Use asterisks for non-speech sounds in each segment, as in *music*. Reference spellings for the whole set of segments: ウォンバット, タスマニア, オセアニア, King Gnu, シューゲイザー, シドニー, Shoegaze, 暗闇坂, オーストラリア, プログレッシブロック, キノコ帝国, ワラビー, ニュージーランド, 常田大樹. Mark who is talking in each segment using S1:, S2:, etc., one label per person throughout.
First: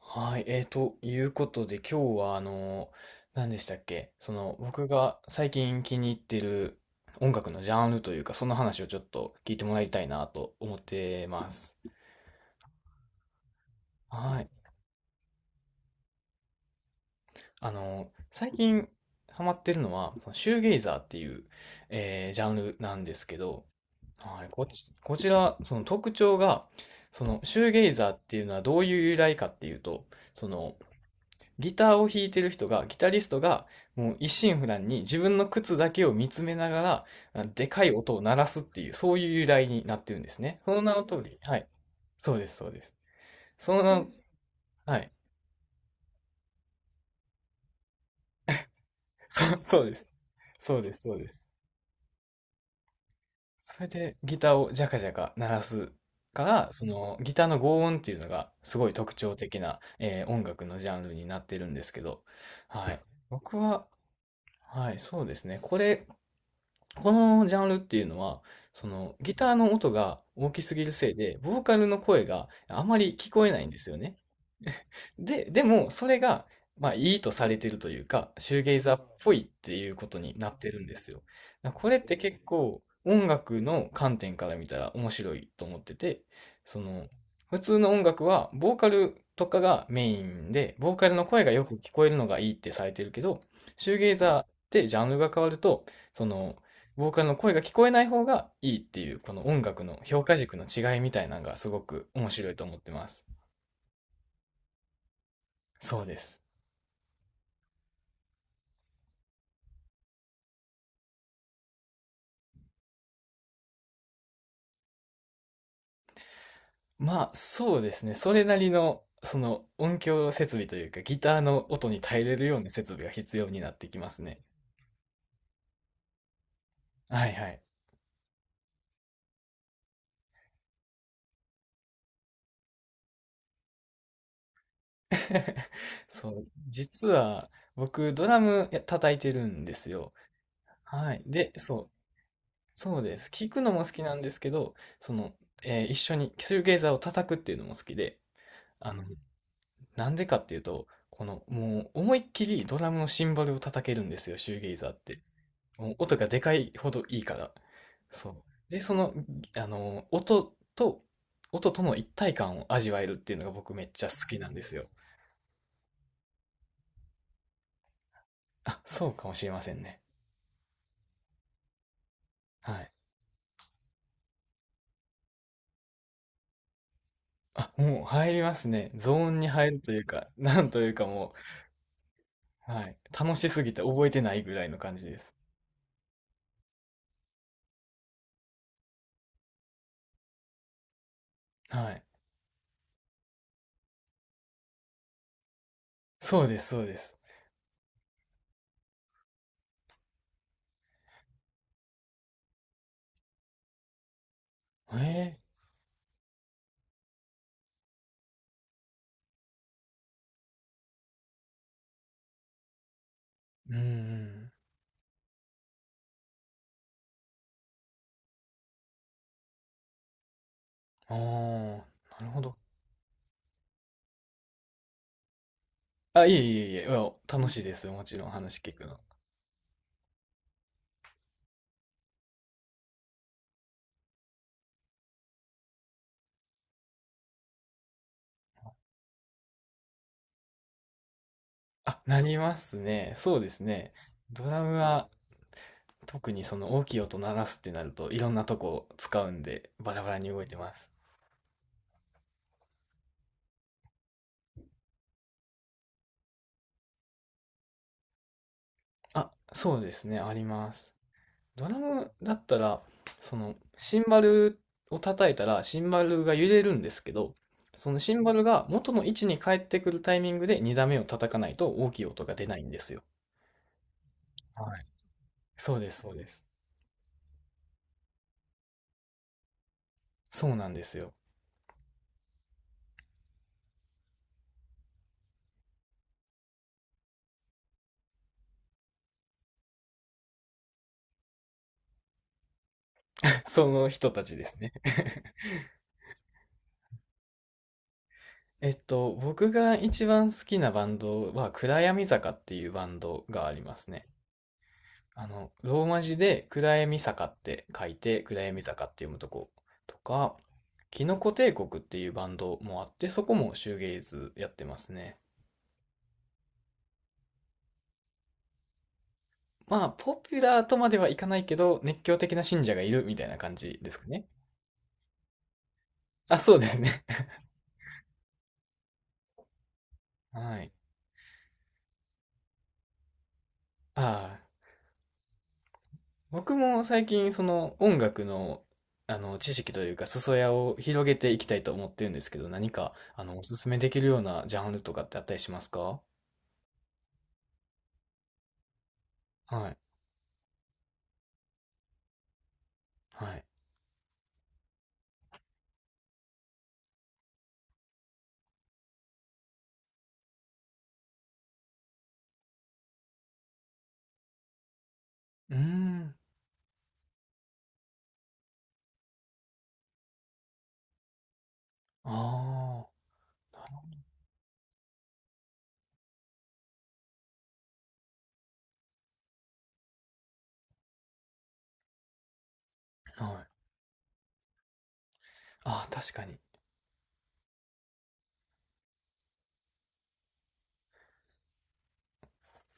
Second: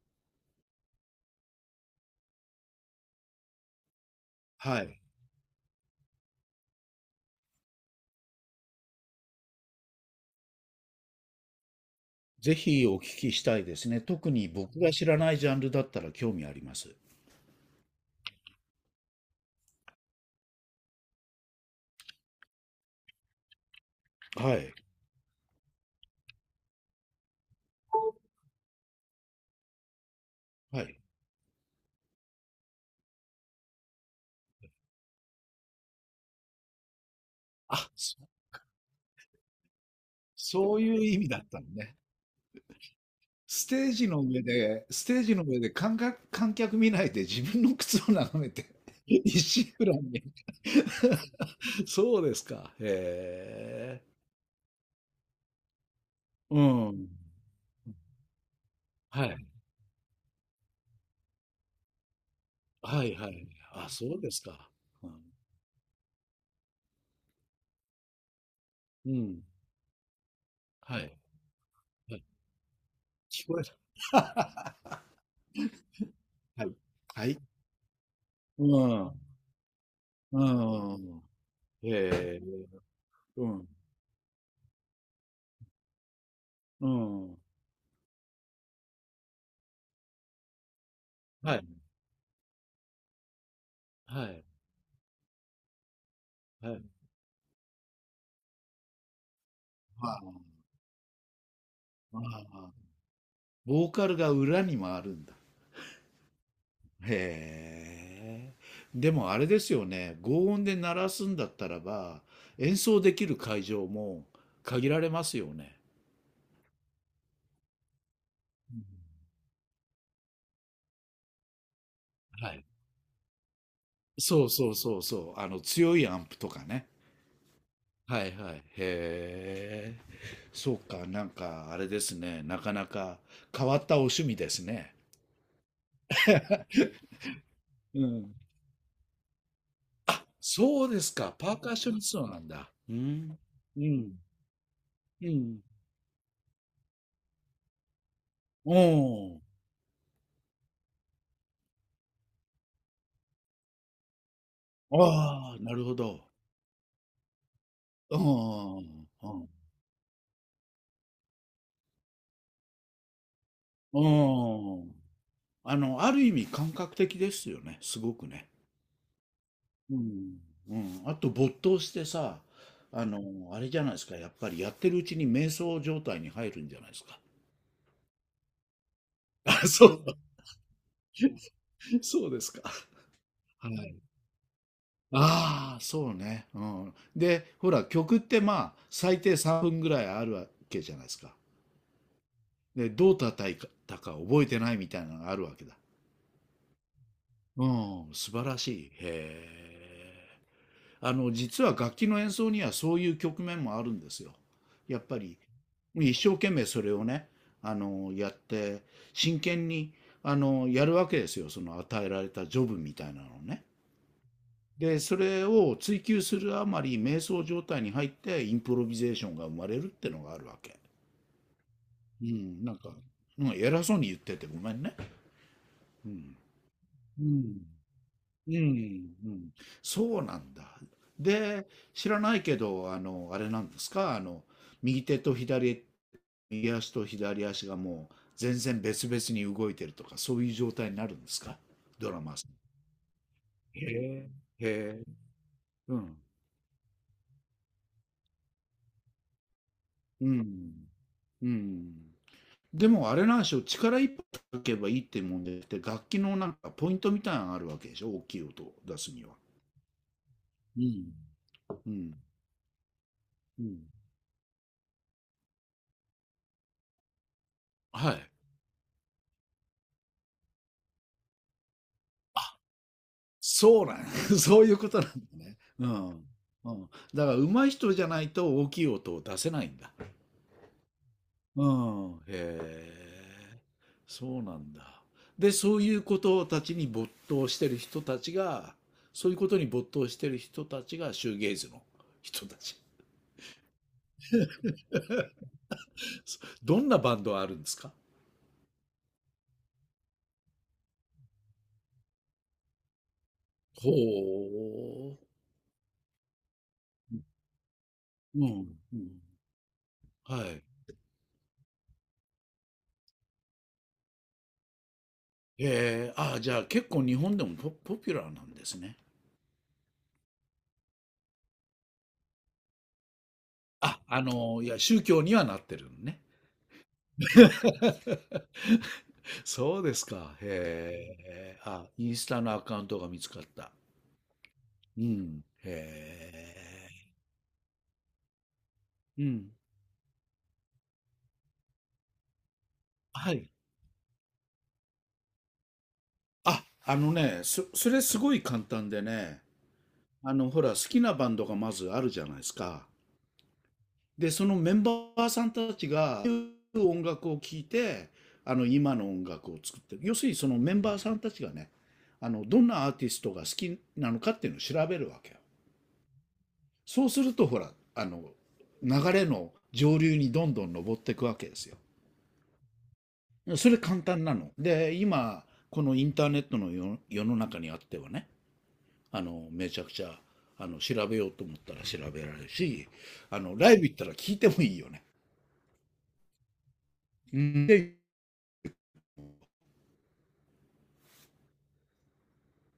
S1: はい、ということで、今日は何でしたっけ、その
S2: は
S1: 僕
S2: い。
S1: が最近気に入ってる音楽のジャンルというか、その話をちょっと聞いてもらいたいなと思ってます。
S2: ぜひお聞きしたいですね。特
S1: は
S2: に
S1: い。
S2: 僕が知らないジャンルだったら興味あります。
S1: 最近ハマってるのは、そのシューゲイザーっていう、ジャンルなんですけど、はい、
S2: はい。
S1: こちら、その特徴が、そのシューゲイザーっていうのはどういう由来かっていうと、その、
S2: はい。
S1: ギターを弾いてる人が、ギタリストが、もう一心不乱に自分の靴だけを見つめながら、でか
S2: あ、
S1: い音
S2: そ
S1: を鳴らすっていう、そういう由来になってるんですね。そ
S2: そう
S1: の名
S2: い
S1: の
S2: う意
S1: 通
S2: 味だ
S1: り、
S2: っ
S1: は
S2: たの
S1: い。
S2: ね。
S1: そうです、そうです。
S2: ス
S1: そ
S2: テ
S1: の
S2: ー
S1: 名の。
S2: ジの上で、
S1: はい。
S2: 観客見ないで自分の靴を眺めて、*laughs*
S1: そう、
S2: 石
S1: そう
S2: 浦
S1: です。
S2: に。
S1: そうです、そうです。
S2: *laughs* そうですか。
S1: それ
S2: へえ。
S1: でギターをジャカジャカ鳴らすか
S2: う
S1: ら、そ
S2: ん。
S1: のギターの轟音っていうのがすごい特
S2: は
S1: 徴
S2: い。
S1: 的な、音楽のジャンルになってるんですけど、はい。
S2: はいはい。
S1: 僕は、
S2: あ、そうですか。
S1: はい、
S2: うん。
S1: そうですね。このジャンルっていうのは、そ
S2: う
S1: のギ
S2: ん。
S1: ターの音が大きすぎる
S2: はい。は
S1: せいで、ボーカルの
S2: い。
S1: 声があまり聞こ
S2: 聞
S1: えな
S2: こえ
S1: いんですよね。
S2: た。*laughs*
S1: でも、それが、
S2: はい。
S1: まあ、いい
S2: は
S1: と
S2: い。
S1: されてるというか、シュー
S2: う
S1: ゲイザーっ
S2: ん。
S1: ぽいっていうことに
S2: う
S1: なってるんですよ。
S2: ん。
S1: だからこれって結
S2: ええ。
S1: 構、音
S2: う
S1: 楽
S2: ん。
S1: の観点から見たら面白いと思ってて、そ
S2: う
S1: の、
S2: ん。
S1: 普通の音楽は、ボーカルとかがメインで、ボーカルの声が
S2: は
S1: よく
S2: い。
S1: 聞こえるのがいいってされてるけど、シューゲイ
S2: は
S1: ザーっ
S2: い。
S1: てジャンルが変わると、その、
S2: はい。
S1: ボーカルの声が聞こえない方がいいっていう、この音楽の
S2: ああ、
S1: 評価軸の違いみたいなのがすごく
S2: あ
S1: 面白いと
S2: あ。
S1: 思ってます。
S2: ボーカルが裏にもあるんだ。
S1: そうです。
S2: へえ。でもあれですよね、強音で鳴らすんだったらば、演奏できる会場も限られますよね。
S1: まあ、そうですね。それなり
S2: うん。
S1: の、その音響設備というか、ギターの音に耐えれる
S2: は
S1: よう
S2: い。
S1: な設備が必要になってきますね。
S2: そうそうそうそう。あの、強いアンプとかね。
S1: はいはい。
S2: はいはい。へえ。そうか、なんか、あれですね。なかなか変わったお趣味ですね。
S1: *laughs* そう、
S2: *laughs*
S1: 実は
S2: う
S1: 僕ド
S2: ん。
S1: ラムや叩いてるんですよ。
S2: あ、そうで
S1: は
S2: す
S1: い。
S2: か。
S1: で、
S2: パーカッシ
S1: そう、
S2: ョニストなんだ。う
S1: そうです。
S2: ん。
S1: 聞くの
S2: う
S1: も好き
S2: ん。
S1: なんですけど、
S2: うん。
S1: 一緒にシューゲイザーを叩くっていうのも好きで、
S2: う
S1: あの、
S2: ん。
S1: なんでかっていうと、もう思いっきりドラムのシンバルを叩けるんですよ、シューゲイザーって。
S2: ああ、なるほ
S1: 音が
S2: ど。
S1: でかいほどいいから。
S2: う
S1: そう。で、
S2: ん。うん。
S1: あの、音と、音との一体感を味わえるっていうのが僕めっちゃ好きなんです
S2: う
S1: よ。
S2: ん。あの、ある意味感覚的ですよね。すごくね。
S1: あ、そうかもしれません
S2: う
S1: ね。
S2: ん。うん。あと没頭してさ、
S1: はい。
S2: あの、あれじゃないですか。やっぱりやってるうちに瞑想状態に入るんじゃないですか。
S1: あ、もう入りますね。ゾーンに
S2: あ、
S1: 入る
S2: そ
S1: という
S2: う。
S1: か、なんというかも
S2: *laughs* そうですか。
S1: う、はい。楽しす
S2: は
S1: ぎて
S2: い。
S1: 覚えてないぐらいの感じです。
S2: ああ、そうね。うん。で、ほら、曲ってまあ、最低3分ぐらいあるわけじゃないですか。
S1: はい。
S2: で、どう叩いたか覚えてないみたいなのがあるわけだ。
S1: そうです、そうです。
S2: うん、素晴らしい。へえ。あの、実は楽器の演奏にはそういう局面もあるんですよ。やっぱ
S1: え
S2: り、一生懸命それをね、やって、真剣に、やるわけですよ。その与えられたジョブみたいなのをね。
S1: うん
S2: で、それを追求するあまり瞑想状態に入ってインプロビゼーションが生まれるってのがあるわけ。
S1: うん。ああ、
S2: う
S1: なるほど。
S2: ん、なんか、うん、偉そうに言っててごめんね。う
S1: あ、い
S2: ん。
S1: えいえいえ、いや
S2: う
S1: 楽し
S2: ん。
S1: いです。もちろん
S2: う
S1: 話聞くの。
S2: ん。うん。そうなんだ。で、知らないけど、あれなんですか、右手と左、右足と左足がもう全然別々に動いてるとか、そういう状態になるんですか？
S1: あ、
S2: ド
S1: な
S2: ラマ
S1: り
S2: ーさ
S1: ま
S2: ん。
S1: すね。そうです
S2: へ
S1: ね。
S2: え。
S1: ドラム
S2: へえ。
S1: は
S2: うん。
S1: 特にその大きい音鳴らすってなるといろんなとこ使うんでバラバラに
S2: う
S1: 動いて
S2: ん。
S1: ます。
S2: うん。でもあれなんでしょう、力一いかけばいいってもんでって、で楽器のなんかポイントみたいなのがあるわけでしょ、大きい音を出すに
S1: あ、
S2: は。
S1: そうですね。ありま
S2: う
S1: す。
S2: ん。
S1: ドラ
S2: う
S1: ム
S2: ん。
S1: だったら、その
S2: うん。
S1: シンバルを叩いたらシンバルが揺れるんですけど、その
S2: は
S1: シン
S2: い。
S1: バルが元の位置に帰ってくるタイミングで2打目を叩かないと大きい音が出ないんですよ。
S2: そうなん *laughs* そうい
S1: は
S2: う
S1: い。
S2: ことなんだね。
S1: そう
S2: う
S1: です、
S2: ん。
S1: そ
S2: う
S1: うです。
S2: ん。だから上手い人じゃないと大きい音を出せないんだ。
S1: そうなんですよ。
S2: うん。へえ。そうなんだ。で、そういうことたちに没頭してる人たちが、そういうことに没頭してる人たちがシューゲイズの人たち。
S1: *laughs* その人たちですね。
S2: *laughs* どんなバンドあるんですか？
S1: 僕が一番好きなバンドは、暗闇坂っていうバンドがありますね。
S2: ほう。
S1: ローマ字で暗闇坂って書いて、
S2: う
S1: 暗闇
S2: ん、
S1: 坂っ
S2: う
S1: て読む
S2: ん。
S1: とことか、
S2: はい。
S1: キノコ帝国っていうバンドもあって、そこもシューゲイズやってますね。
S2: ええ、ああ、じゃあ結構日本でもポピュラーなんですね。
S1: まあ、ポピュラーとまではいかないけど、熱狂的な信者がいるみたいな感じです
S2: あ、
S1: かね。
S2: いや、宗教にはなってるのね。
S1: あ、そうですね。
S2: そうです
S1: *laughs*
S2: か。
S1: はい。
S2: へえ。あ、インスタのアカウントが見つかった。
S1: ああ、
S2: うん。
S1: 僕も最
S2: へ
S1: 近その音楽の、
S2: え。うん。
S1: 知識というか裾野を広げていきたいと思ってるんですけど、何か
S2: は
S1: お
S2: い。
S1: すすめできるようなジャンルとかってあったりしますか？
S2: あ、あのね、それすごい簡単でね、
S1: はい。
S2: ほら、好きなバンドがまずあるじゃないですか。
S1: はい。
S2: で、そのメンバーさんたちが、音楽を聴いて、今の音楽を作ってる。要するにそのメンバーさんたちがね、どんなアーティストが好きなのかっていうのを調べるわけよ。
S1: うーん。
S2: そうすると、ほら、流れの上流にどんどん上っていくわけです
S1: あ
S2: よ。それ簡単なの。で、今、このインターネットの世の中にあってはね、めちゃくちゃ、調べようと思ったら調べられるし、
S1: あ。はい。
S2: ライブ行ったら聞いてもいいよね。
S1: ああ、確かに。
S2: で、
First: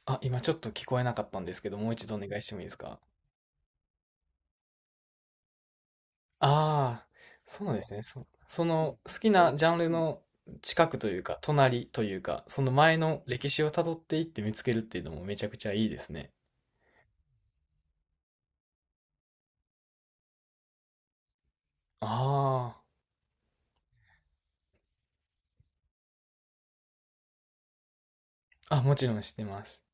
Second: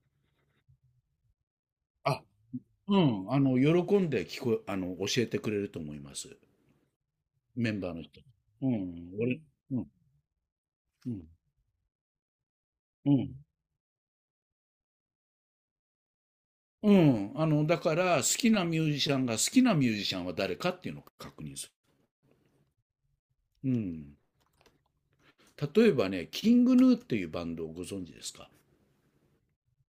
S1: あ、今ちょっと聞こえなかったんですけど、もう一度お
S2: あ、
S1: 願いしてもいいです
S2: う
S1: か？
S2: ん、喜んで聞こあの、教えてくれると思います。
S1: ああ、そ
S2: メ
S1: う
S2: ン
S1: で
S2: バ
S1: す
S2: ー
S1: ね。
S2: の人。
S1: そ、そ
S2: う
S1: の
S2: ん、
S1: 好き
S2: 俺、
S1: なジャン
S2: う
S1: ル
S2: ん、
S1: の近くと
S2: う
S1: いう
S2: ん、
S1: か、隣というか、その前
S2: う
S1: の
S2: ん。
S1: 歴史をたどっていって見つけるっていうのもめちゃくちゃいいですね。
S2: うん、だから、好きなミュージシャンが好きなミュージシャンは誰かっていうのを確認す
S1: ああ。
S2: る。うん。例えばね、キングヌーっていうバンドをご存知ですか？
S1: あ、もちろん知ってます。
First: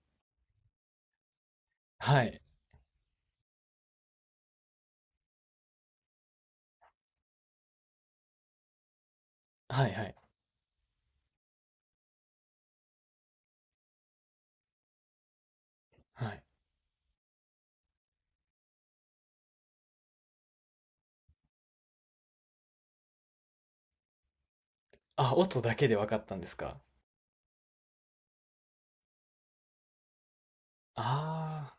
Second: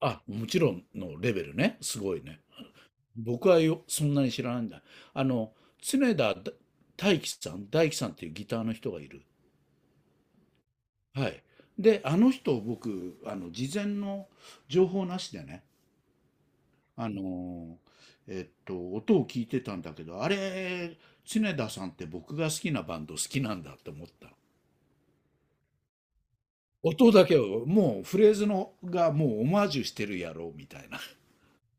S2: あ、もちろんのレベルね。すごい
S1: は
S2: ね。
S1: い。
S2: 僕はよ、そんなに知らないんだ。あの、常田大樹さんっていうギターの人がいる。
S1: はいはい。
S2: はい。で、あの人、僕、事前の情報なしでね、
S1: はい。
S2: あの音を聞いてたんだけど、あれ、常田さんって僕が好きなバンド好きなんだって思った。
S1: あ、音だけで分かったんですか？
S2: 音だけを、もうフレーズのがもうオマージュしてるやろうみたいな。
S1: あ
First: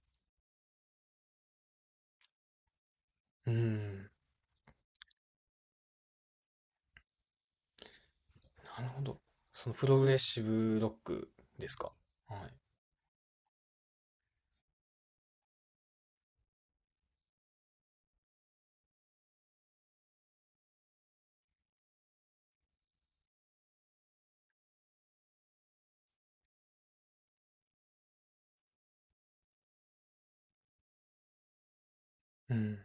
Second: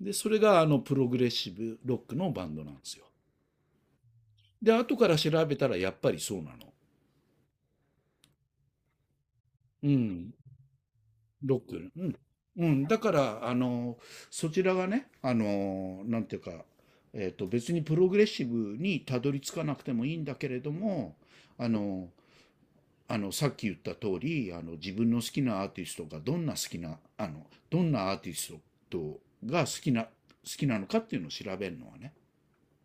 S2: で、それがあのプログレッシブロックのバンドなんですよ。
S1: あー、うん。
S2: で、後から調べたらやっぱりそうなの。
S1: なるほど。そのプ
S2: う
S1: ログレッ
S2: ん。
S1: シブロック
S2: ロ
S1: で
S2: ッ
S1: す
S2: ク。
S1: か？
S2: うん。
S1: はい。
S2: うん、だから、そちらがね、なんていうか、別にプログレッシブにたどり着かなくてもいいんだけれども、あの、さっき言った通り、自分の好きなアーティストがどんな好きな、あの、どんなアーティストが好きな、のかっていうのを調べるのはね、
S1: うん。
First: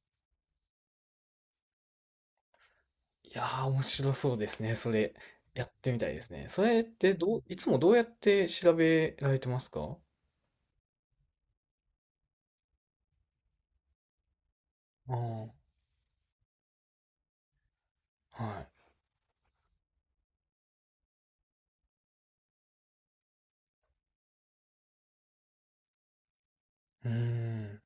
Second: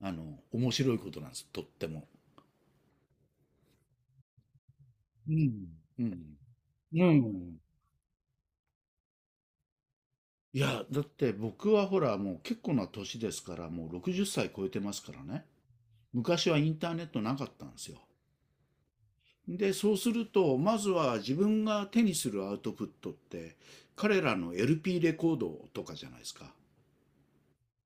S2: 面白いことなんです、とっても。
S1: いやー、面白そうですね。それ、
S2: う
S1: や
S2: ん、
S1: ってみ
S2: う
S1: たいで
S2: ん、
S1: すね。それっ
S2: う
S1: てどう、い
S2: ん。
S1: つもどうやって調べられてますか？
S2: いや、だって僕はほら、もう結構な年ですから、もう60歳超えてますか
S1: あ
S2: らね。
S1: あ
S2: 昔はインターネットなかったんですよ。
S1: はい。
S2: で、そうすると、まずは自分が手にするアウトプットって、彼らの LP レコードとかじゃないですか。
S1: うーん。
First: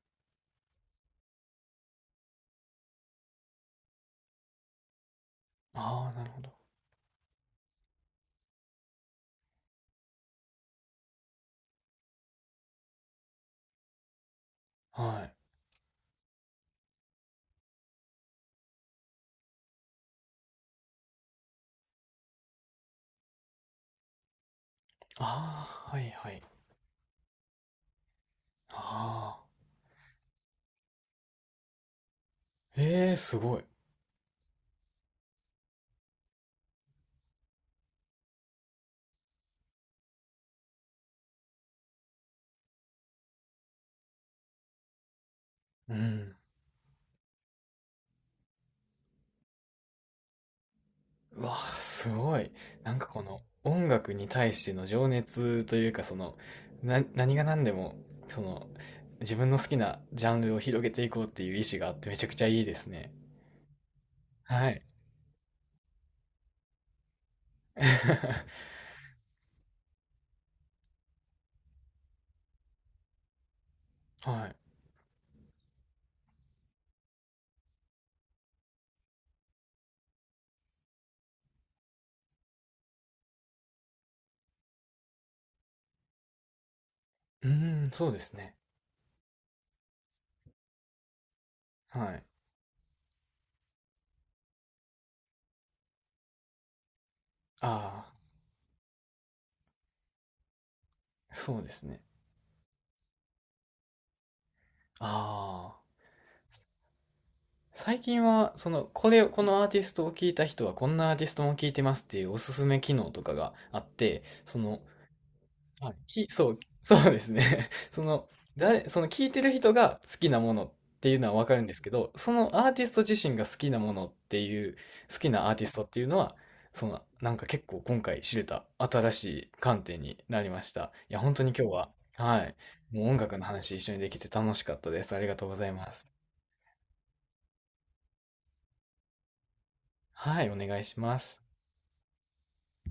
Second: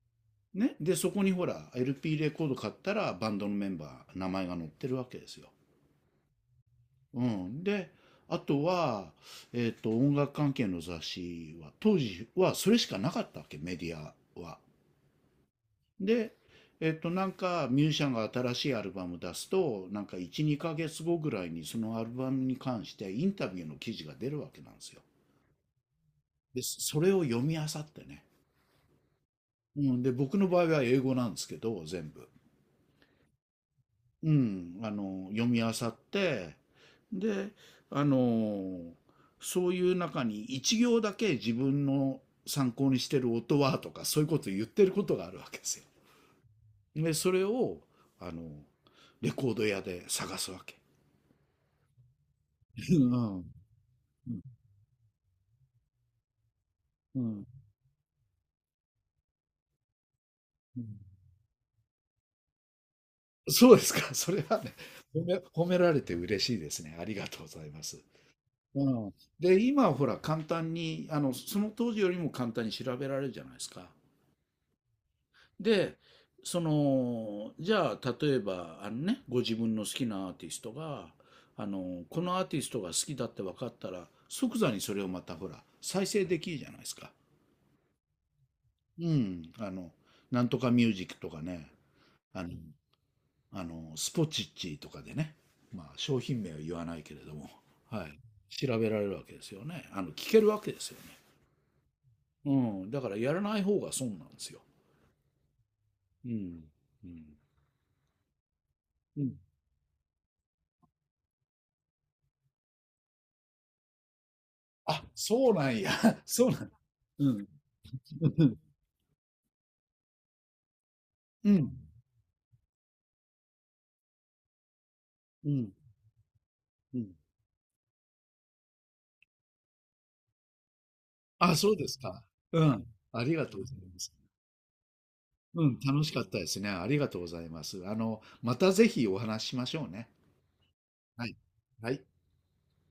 S2: ね。で、そこにほら、LP レコード買ったら、バンドのメンバー、名前が載ってるわけですよ。
S1: ああ、なるほど。
S2: うん。で、あとは、音楽関係の雑誌は、当時はそれしかなかったわけ、メディアは。
S1: はい。
S2: で、なんかミュージシャンが新しいアルバム出すと、なんか1、2ヶ月後ぐらいにそのアルバムに関してインタビューの記事が出るわけなんですよ。
S1: ああ、はいはい。
S2: で、それを読み漁ってね。
S1: ああ、
S2: うん、で、僕の場合は英語なんですけど、全部。
S1: ええー、すごい。
S2: うん、読み漁って、で、あの、そういう中に一行だけ自分の参考にしてる音はとか、そういうことを言ってることがあるわけですよ。
S1: うん。
S2: で、それを、あの、レコード屋で探すわけ。
S1: うわあ、すごい。な
S2: う
S1: んかこの
S2: ん。
S1: 音楽に対しての情熱というか、な、
S2: う
S1: 何が
S2: ん。
S1: 何でも、その、自分の好きなジャンルを広
S2: う
S1: げ
S2: ん。
S1: ていこうっていう意志があってめちゃくちゃいいですね。
S2: そうですか。それは
S1: は
S2: ね、
S1: い。
S2: 褒められて嬉しいですね。ありがとうございます。
S1: *laughs*
S2: うん。で、今はほら簡単に、その当時よりも簡単に調べられるじゃないですか。
S1: はい。
S2: で、その、じゃあ、例えば、あのね、ご自分の好きなアーティストが、このアーティストが好きだって分かったら、即座にそれをまたほら、再生できるじゃないですか。
S1: うーん、そうですね。
S2: うん、なんとかミュージックとかね、
S1: はい。
S2: あの、スポチッチとかでね、まあ、商品名は言わないけれども、
S1: あ
S2: はい、調べられるわけですよね。聞けるわけですよね。
S1: あ、そうですね。
S2: うん、だからやらない方が損なんですよ。
S1: ああ。
S2: うん、うん、
S1: 最近は、これ
S2: う
S1: を、
S2: ん。
S1: このアーティストを聞いた人は、こんなアーティストも聞いてますっていうおすすめ機能とかがあって、
S2: あ、そうなん
S1: は
S2: や。
S1: い、
S2: *laughs* そ
S1: そ
S2: う
S1: う、
S2: なん。
S1: *laughs* そうで
S2: う
S1: す
S2: ん、
S1: ね。*laughs*
S2: うん、
S1: その聞いてる人が好きなものっていうのはわ
S2: う
S1: かるん
S2: ん、
S1: ですけど、そのアーティスト自身が好きなものっていう、好きな
S2: う
S1: アーティ
S2: ん、
S1: ストっていうのは、なんか結構今回知れた新しい観点になりました。いや、本当に
S2: あ、
S1: 今
S2: そ
S1: 日
S2: うで
S1: は、
S2: すか。
S1: はい、
S2: うん、
S1: もう音
S2: あり
S1: 楽の
S2: がとうご
S1: 話
S2: ざい
S1: 一緒に
S2: ま
S1: で
S2: す。
S1: きて楽しかったです。ありがとうご
S2: う
S1: ざい
S2: ん、
S1: ま
S2: 楽
S1: す。
S2: しかったですね。ありがとうございます。またぜひお話ししましょうね。
S1: はい、お願いしま
S2: はい。
S1: す。
S2: はい。